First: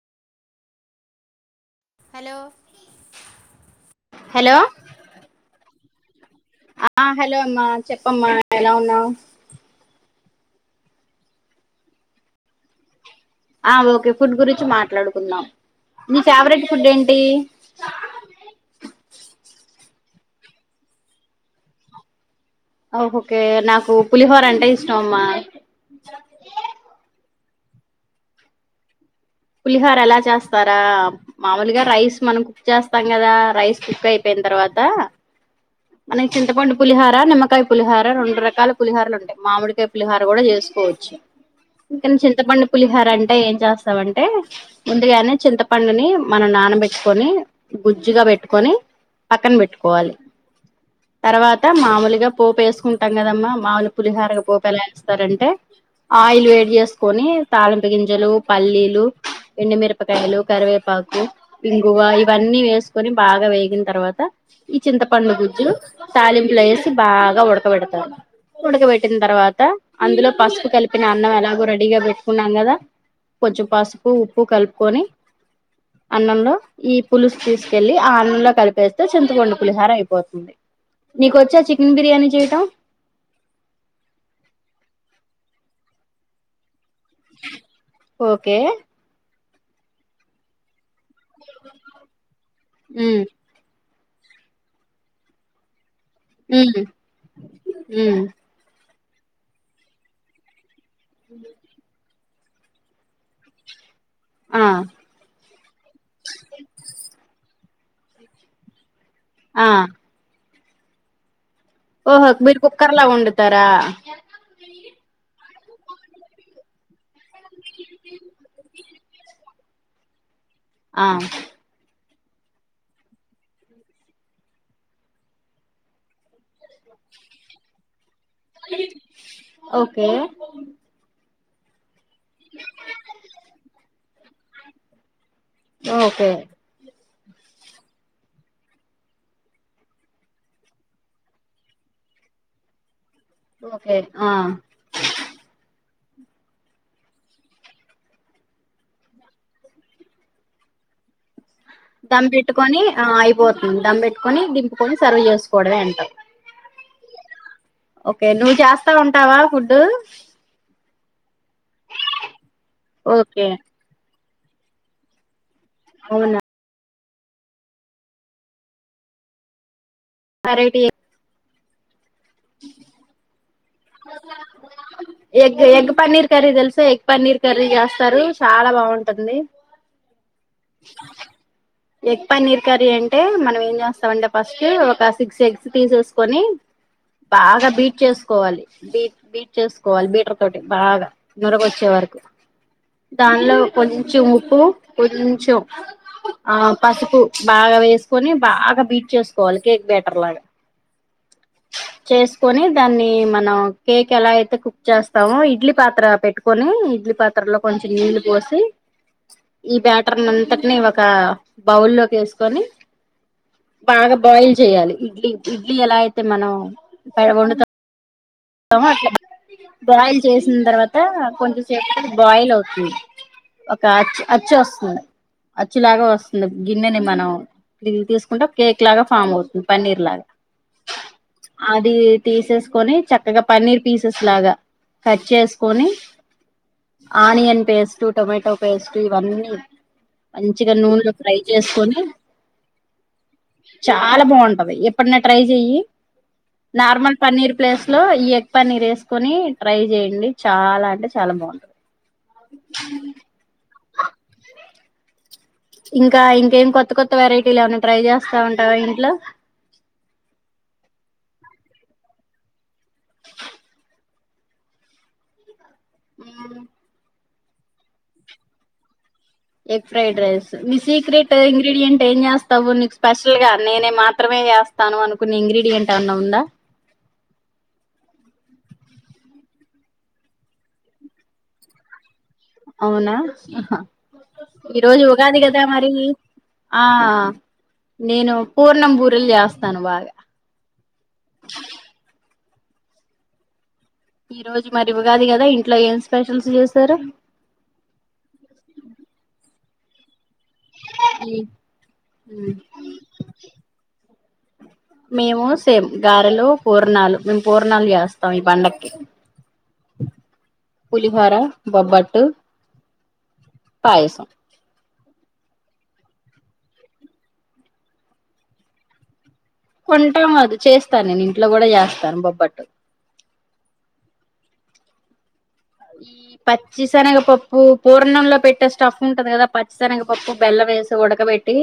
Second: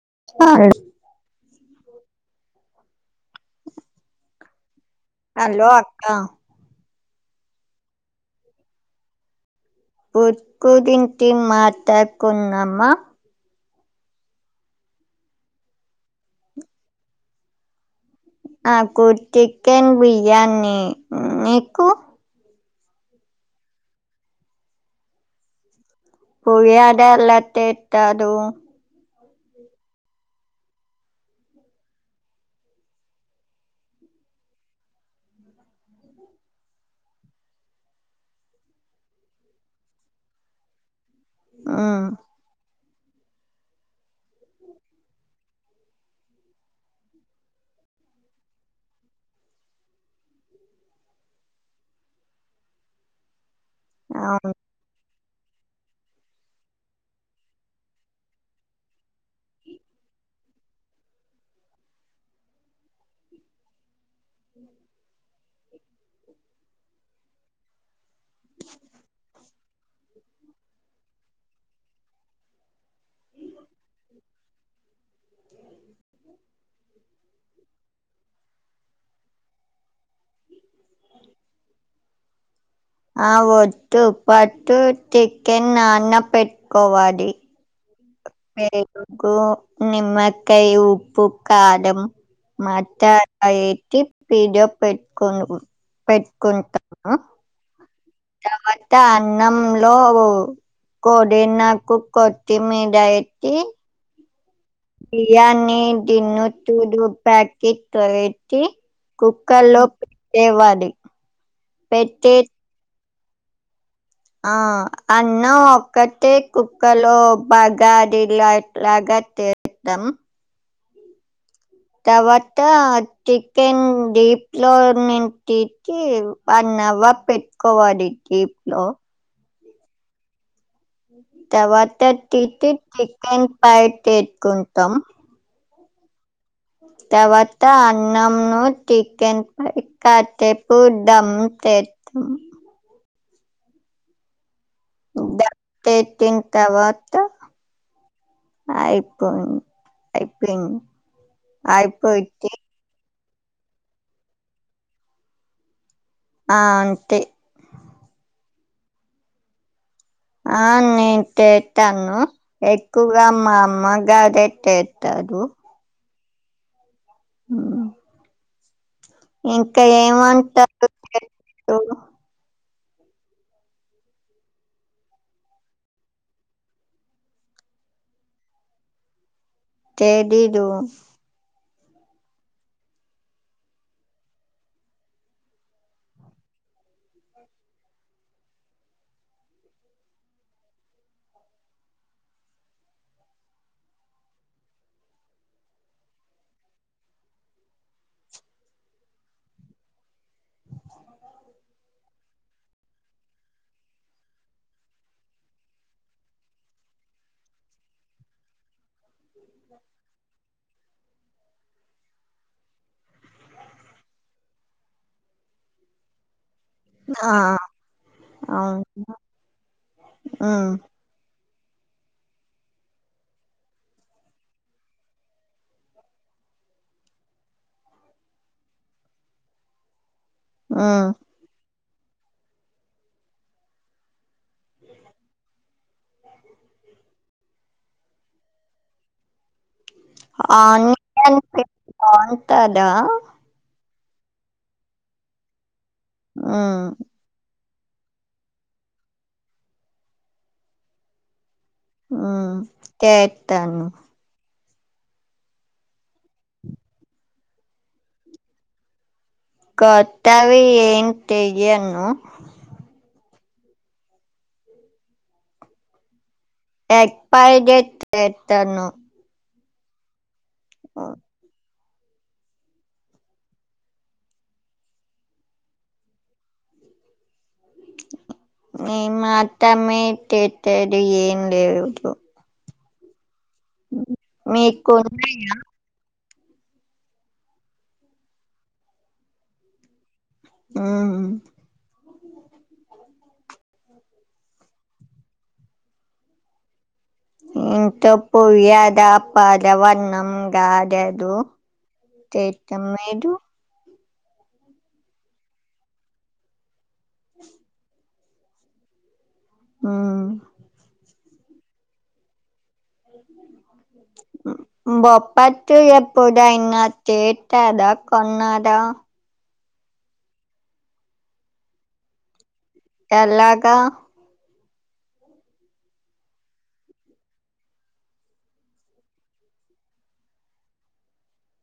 [unintelligible] Hello ఆ ఆ hello అమ్మా చెప్పమ్మా ఎలా ఉన్నావ్ పుట్ గురింటి మాతాద్ కున్నామా ఆ ఓకే ఫుడ్ గురించి మాట్లాడుకుందాం నీ ఫేవరెట్ ఫుడ్ ఏంటి నాకు చికెన్ బియ్యాన్నీ నీకు ఆహ్ ఓకే నాకు పులిహోర అంటే ఇష్టం అమ్మా పుహాదెల తేత్తాదు పులిహార ఎలా చేస్తారా మామలుగా రైస్ మనం కుక్ చేస్తాం కదా రైస్ కుక్ అయిపోయిన తర్వాత మనకి చింతపండు పులిహార, నిమ్మకాయ పులిహార రెండు రకాల పులిహారలు ఉంటాయి. మామిడికాయ పులిహార కూడా చేసుకోవచ్చు. మ్మ్ ఇంకన్ చింత పండు పులిహార అంటే ఏం చేస్తామం టే ముందుగానే చింతపండుని మనం నానబెట్టుకొని గుజ్జుగా పెట్టుకొని పక్కన పెట్టుకోవాలి, తర్వాత మామలుగా పోపు వేసుకుంటాం కదమ్మా. మాముూలు పులిహార కు అవును పోపు ఎలా వేస్ తరంటే ఆయిల్ వేడి చేసుకొని తాలింపు గింజలు పల్లీలు ఎండిమిరపకాయలు, కరివేపాకు, ఇంగువ ఇవన్నీ వేసుకొని బాగా వేగిన తర్వాత్ త ఈ చింత పండు గు తాలింపులో వేసి బాగా ఉడకబెడతారు. ఉడకబెట్టిన తర్వాత అందులో పసుపు కలిపిన అన్నం ఎలాగో రెడీగా పెట్టుకున్నాం కదా, కొంచెం పసుప్ పు ఉప్పు కలుపుకొని, అన్నంలో ఈ పులుసు తీసుకెళ్ళి అన్నంలో కలిపేస్తే చింతపండు పులిహార అయిపోతుంది, నీకొచ్చా చికెన్ బిర్యానీ చేయటం ఆ వద్దు పట్టు టికెన్ నాన్న పెట్ కోవాడి ఓకే మేన్ కూ. నిమ్మకాయ ఉప్ ప్పు కారం మట్ట ఉమ్ ఆ ఎక్కి. పీడియో పెట్కుందువు పెట్టుకుంటా ఆ హ్మ్. తా అన్నం లో ఓ. కోడి నా కు కో త్తిమీద ఎక్కి ఆ బిర్యానీ తిన్నో తుదు ప్యాకెట్. ట పెట్టి. ఆ కుక్కర్ లో పెట్టె వాద్ డి. ఓహో మీరు కుక్కర్లా వండు తరా. ఆ అన్నం ఒక్కటే కుక్కర్ లో పగడి లో లాగా తే క త్తం. ఆ తర్వాత చికెన్ డీప్ లో నిన్ తీ టి వన్ అవార్ పెట్టుకోవాలి. ఈ ప్లో. ఓకే. తవాత్ టి టీ చికెన్ పైట్. టేత్ కుంటం ఓకే తర్వాత అన్నంను చికెన్ ప కట్టేపోడం తెద్దం ఓకే ఆ తే తింటావా అత్త అయిపోయి అయిపోయిన్ దమ్ పెట్టుకొని ఆ అయి పోతుంది దమ్బట్టుకొని దింపుకొని సర్వ్ చేసుకోవడమే అంత అ అంతే ఓకే నువ్ చేస్తా ఉంటావా ఫుడ్ నేన్ చేస్తాను ఎక్కువగా ఓకే మా అమ్మగారి చెతేత్తారు అవునా ఉ ఇం ఇంకా వెరైటీ ఏమంటారు ఓ ఎగ్ ఎగ్ పన్నీర్ కర్రీ తెలుసా ఎగ్ పన్నీర్ కర్రీ చేస్తారు చాలా బాగుంటుంది తే తేలీదు ఎగ్ పన్నీర్ కర్రీ అంటే మనం ఏం చేస్తామంటే ఫస్ట్ ఒక సిక్స్ ఎగ్స్ తీసేసుకొని బాగా బీట్ చేసుకోవాలి బీట్ బీట్ చేసుకోవాలి బీటర్ తోటి బాగా నురగొచ్చే వరకు దానిలో కొంచెం ఉప్పు కొం చెం ఆ పసుపు బాగా వేసుకొని బాగా బీట్ చేసుకోవాలి కేక్ బ్యాటర్ లాగా చేసుకొని దాన్ని మనం కేక్ ఎలా అయితే కుక్ చేస్తామో ఇడ్లీ పాత్ర పెట్టుకొని ఇడ్లీ పాత్రలో కొంచెం నీళ్ళు పోసి ఈ బ్యాట్ అంతటిని ఒక బౌల్ లోకి వేసుకొని బాగా బాయిల్ చేయాలి ఇడ్లీ ఇడ్లీ ఎలా అయితే మనం ఆ వండుతామో అవును అట్లా బాయిల్ చేసిన మ్మ్ తర్వాత కొంచెం చెపు బాయిల్ అవుతుంది ఒక అచ్చు అచ్చు వస్తుంది అచ్చు లాగా వస్తుంది గిన్నెని మనం తీసుకుంటే కేక్ లాగా ఫామ్ అవుతుంది పన్నీర్ లాగా ఆ అది తీసేసుకొని చక్ క్కగా పన్నీర్ పీసెస్ లాగా కట్ చేసుకొని ఆనియన్ పేస్ట్ టొమాటో పేస్టు ఇవన్నీ మంచిగా నూనెలో ఫ్రై అనియన్ పేస్ట్ చేసుకొని బాగుంటదా చాలా బాగుంటది ఎప్పుడనా ట్రై చెయ్ మ్మ్ నార్మల్ పన్నీర్ ప్లేస్ లో ఈ ఎగ్ పన్నీర్ వేసుకొని ట్రై చేయండి చాలా అంటే చాలా బాగుంటుంది ఉ చేత్తను ఇంకా ఇంకేం కొత్త కొత్త వెరైటీలు ఏమన్నా ట్రై చేస్తా ఉంటావా ఇంట్లో కొత్తవి ఏన్ చేయను ఉ ఎగ్ ఫ్రైడ్ రైస్ చేత్తను ఎగ్ ఫ్రైడ్ రైస్ మీ సీక్రెట్ ఇంగ్రీడియంట్ ఏం చేస్తావు నీకు స్పెషల్ గా నేనే మాత్రమే ఏస్తాను అనుకున్న ఇంగ్రీడియంట్ ఏన్నా ఉందా నేను మాత్రామే చేసేది ఏం లేదు అవునా అ హా ఈ రోజు మీకున్న ఉగాది కదా మరి ఆ నేను పూర్ణం బూరెలు చేస్తాను బాగా ఆహు ఈ రోజు మరి ఉగాది కదా ఇంట్లో ఏం స్పెషల్స్ చేసారు ఇంకెవర్ని నమ్మం దాదాదు తితిమ్మైదు మేము సేమ్ గారెలు, పూర్ పూర్ణాలు మేము పూర్ణాలు చేస్ తం ఈ పండకి ఉహ్ హొర, బొబ్బట్టు పాయసం బొప్పట్ ఎప్పుడు అయినా చేతదా, కొన్నదా కొంటాం అది చేస్తాను. నేను ఇంట్లో కూడా చేస్తాను బొబ్బట్టు. ఎలాగా ఈ పచ్చిశనగపప్పు పూర్ణంలో పెట్టే స్టఫ్ ఉంటది. కదా పచ్చిశనగపప్పు బెల్ల వేసి ఉడకబెట్టి.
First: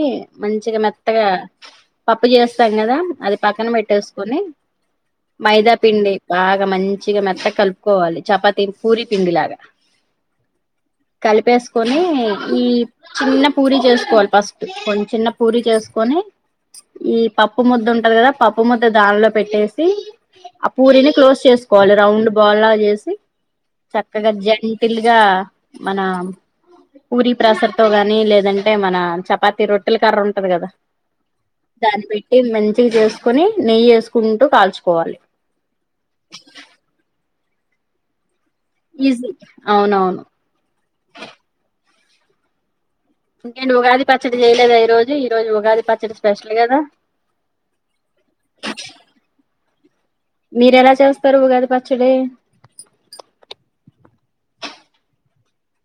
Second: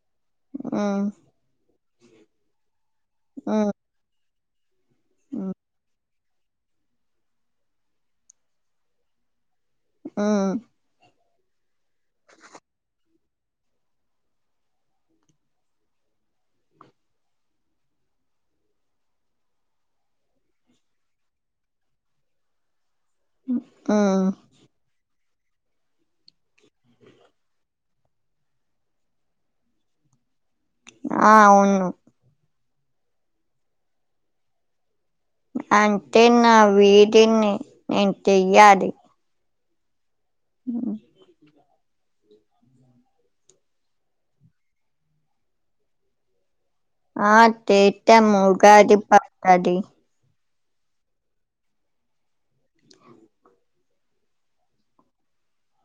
మంచిగా మ్మ్ మెత్తగా పప్పు చేస్తాం కదా. అది పక్కన మ్మ్ పెట్టేసుకొని మ్మ్ మైదాపిండి బాగా మంచిగా మెత్త కలుపుకోవాలి చపాతి పూరి పిండిలాగా ఆహ్ కలిపేసుకొని ఈ చిన్న పూరి చేసుకోవాలి ఫస్ట్ కొం చిన్న పూరి చేసుకొని. ఈ పప్పు ముద్ద ఉంటది కదా. పప్పు ముద్ద దానిలో పెట్టేసి ఆ పూరిని క్లోజ్ చేసుకోవాలి రౌండ్ బోల్ చేసి మ్మ్ చక్కగా జంటిల్ గా మన పూరి ప్రసర్ తో గాని. లేదంటే మన చపాతి రొట్టెల కర్ర ఉంటది కదా. ఆ అవును దాన్ని పెట్టి మంచిగ్ చేసుకొని నెయ్యి వేసుకుంటూ కాల్చుకోవాలి అంతే నా వీడిని నే చెయ్యది ఈజీ అవునవును అహ్ ఇంకేను ఉగాది పచ్చడి చేయలేదా. ఈ రోజు ఈ రోజు ఉగాది పచ్చడి స్పెషల్ కదా ఆహ్ తెతం ఉగాది పత్తడి మీరెలా చేస్తారు ఉగాది పచ్చడి.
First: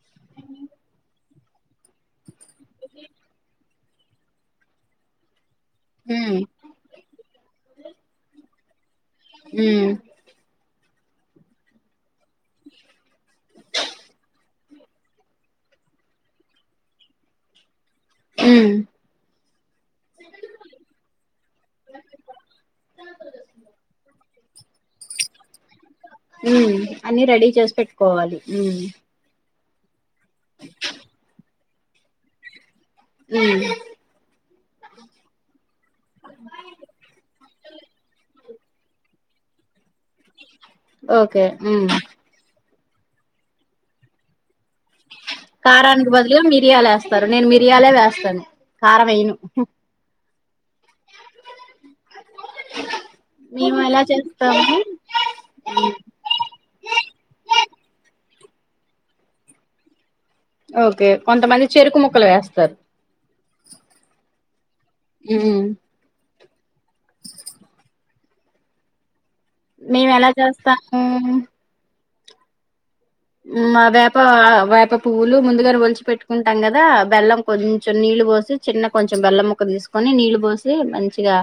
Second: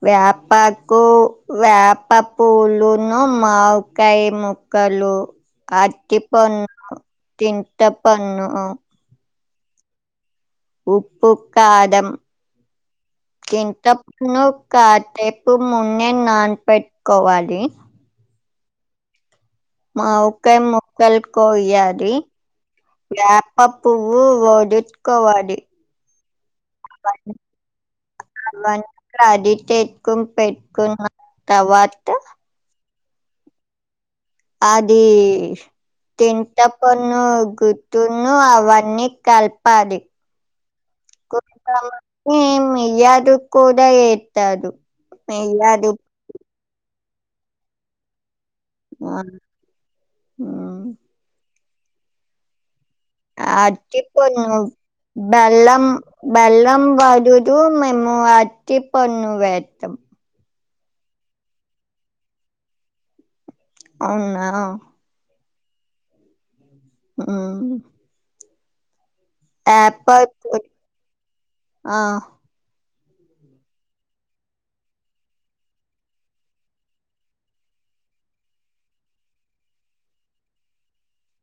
వేపకు, వేప పూలును, మావికాయ ముక్కలు ఉమ్ అటిపన్ను చింతపంన్ను ఉహ్ ఉప్పు, కాదం, కింతప్పును కాసేపు మున్నే నానపెట్టుకోవాలి. ఉహ్ మావికా ముక్కలు కోయ్యాలి వాప పువ్వు డిట్ కోవాడి ఉమ్ అన్ని రెడీ చేసి పెట్టుకోవాలి తేకోని పెట్కున్ తవాత ఉమ్ అదీ తింతపన్ను గుత్తును అవన్నీ కల్ పాలి ఓకే ఉమ్ [unintelligible] మీ యాదు క్కూడా ఏత్తాదు కారానికి బదులు మి రియాలు వేస్తారు నేను మిరియాలే వేస్తాను. కారం మన్ వేయను హ్మ్మ్ మేము ఎలా అట్టిపన్ను చేస్తాము బెల్లం బెల్లం వదుదు మేము అ టిపన్ను వేత్తం ఓకే కొంతమంది చెరుకు ముక్కలు వేస్తారు అవునా మ్మ్ హ్మ్ మ్ హ్మ్ మేము ఎలా [unintelligible] చేస్తాము ఆ మా వేప వేప పువ్వులు ముందుగానే ఒలిచి పెట్టుకుంటాం కదా, బెల్లం కొంచెం నీళ్ళు పోసి చిన్న కొంచెం బెల్లం ముక్క తీసుకొని నీళ్ళు బోసి మంచిగా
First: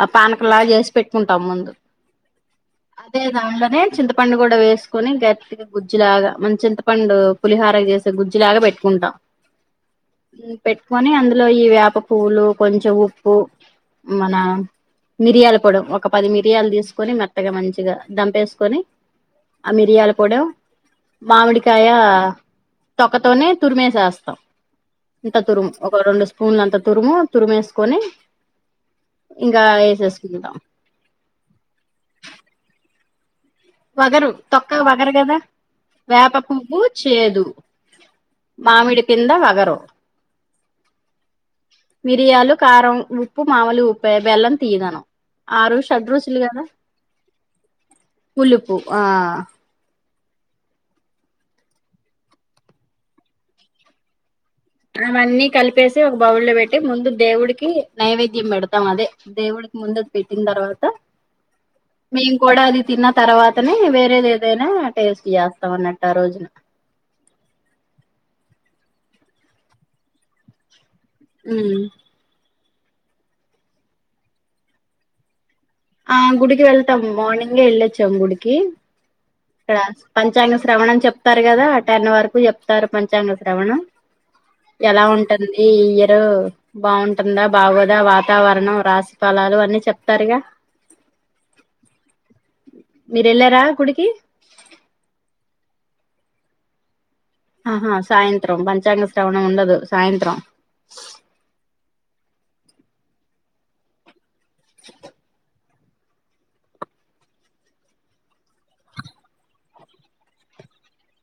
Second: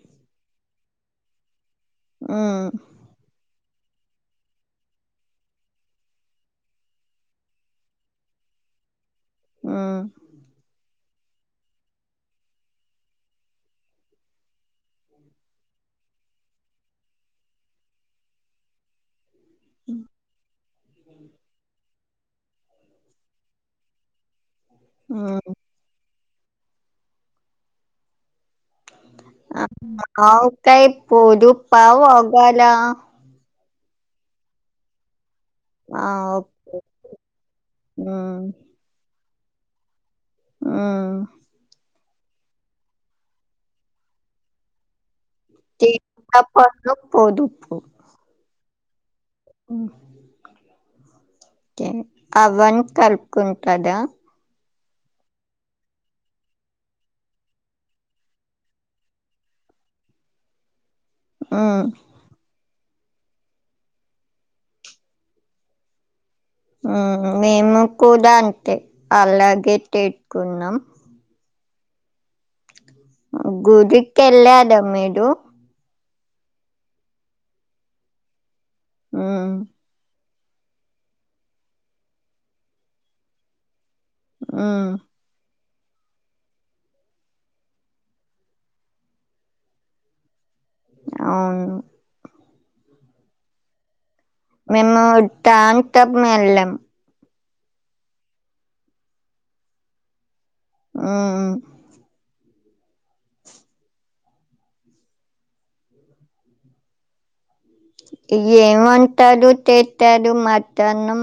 ఆ పానకంలాగ చేసి పెట్టుకుంటాం ముందు. మ్మ్ నేను చింతపండు కూడా వేసుకొని గట్టిగా గుజ్జులాగా మంచింత పండు పులిహార చేసే గుజ్జి లాగా పెట్టుకుంటా మ్మ్ ప్పుకొని అందులో ఈ వేప పూవ్లు కొంచెం ఉప్పు మన మిరియలు పొడం ఒక పది మిరియాలు తీసుకొని మెత్తగా మంచిగా దంపేసుకొని ఆ మిరియాల కూడా మామిడికా యా తొక్కతోనే తురిమేసేస్తాం హ్మ్ ఇంతతురుం ఒక రెండు స్పూన్ల అంతా తురుము తురుమేసుకొని ఆవకాయ పోదు పౌ ఒగాలా వగరు తొక్క వగరు గదా వ్యాప పువ్వు చేదు మామిడి కింద వగరు ఆ మిరియాలు కారం ఉప్పు మాములు ఉప్పే బెల్లం తీయగాను [unintelligible] పోదుపు పులుపు ఆ ే అవన్ని కలుపుకుంటదా అవన్నీ కలిపేసి ఒక బౌల్ల పెట్టి ముందు దేవుడికి నైవేద్యం పెడతాం అదే దేవుడికి ముందు పెట్టిన తర్వాత హ్మ్. మేం కూడా అది తిన్న తర్వాతనే వేరేది ఏదైనా టేస్ట్ చేస్తాం అన్నట్టు ఆ రోజున మేము కూడా అంతే అలాగే టేట్టుకున్నాం ఊ గుడికి ఎళ్లారా మీరు ఆ గుడికి వెళ్తాం మార్నింగే వెళ్ళొచ్చాం గుడికి ఆ ఇక్కడ పంచాంగ శ్రవణం అని చెప్తారు కదా ఆ టెన్ వరకు చెప్తారు పంచాంగ శ్రవణం హ్మ్. ఎలా ఉంటుంది ఈ ఇయర్ బాగుంటుందా బాగోదా వాతావరణం రాసి ఫలాలు అన్ని చెప్తారుగా అవును మీరెళ్లారా గుడికి మేము టాయంత్రం వెళ్ళాం ఆహా సాయంత్రం పంచాంగ శ్రవణం ఉండదు సాయంత్రం ఊ ఊ ఏం వంటలు చేత్తాడు మధ్యాహ్నం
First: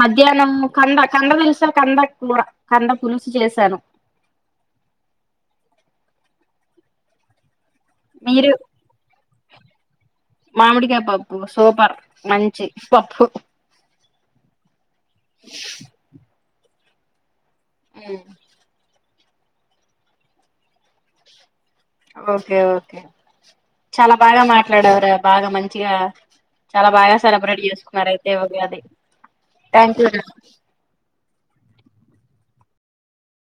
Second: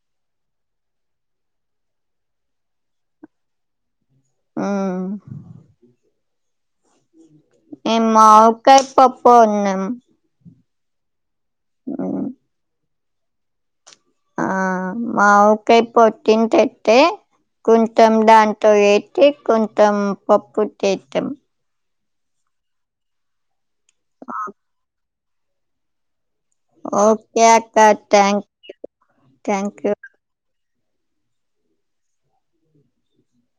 మధ్యాహ్నం కంద కంద తెలుసా కంద కూర కంద పులుసు చేశాను ఊ మేం మీరు మామిక్కాయ్ పప్ పన్నం మామిడికాయపప్ సూపర్ మంచి పప్పు ఆ మామీకాయ్ పొట్టింట టే కొంచెం దాంతో ఏ చేకుంతాం పప్పు చేతాం ఓకే ఓకే చాలా బాగా మాట్లాడవ్ రా బాగా మంచిగా చాలా బాగా ఓకే సెలబ్రేట్ అక్క చేసుకున్నారు అయితే థ్యాంక్ ఉగాది థ్యాంక్ యూ రా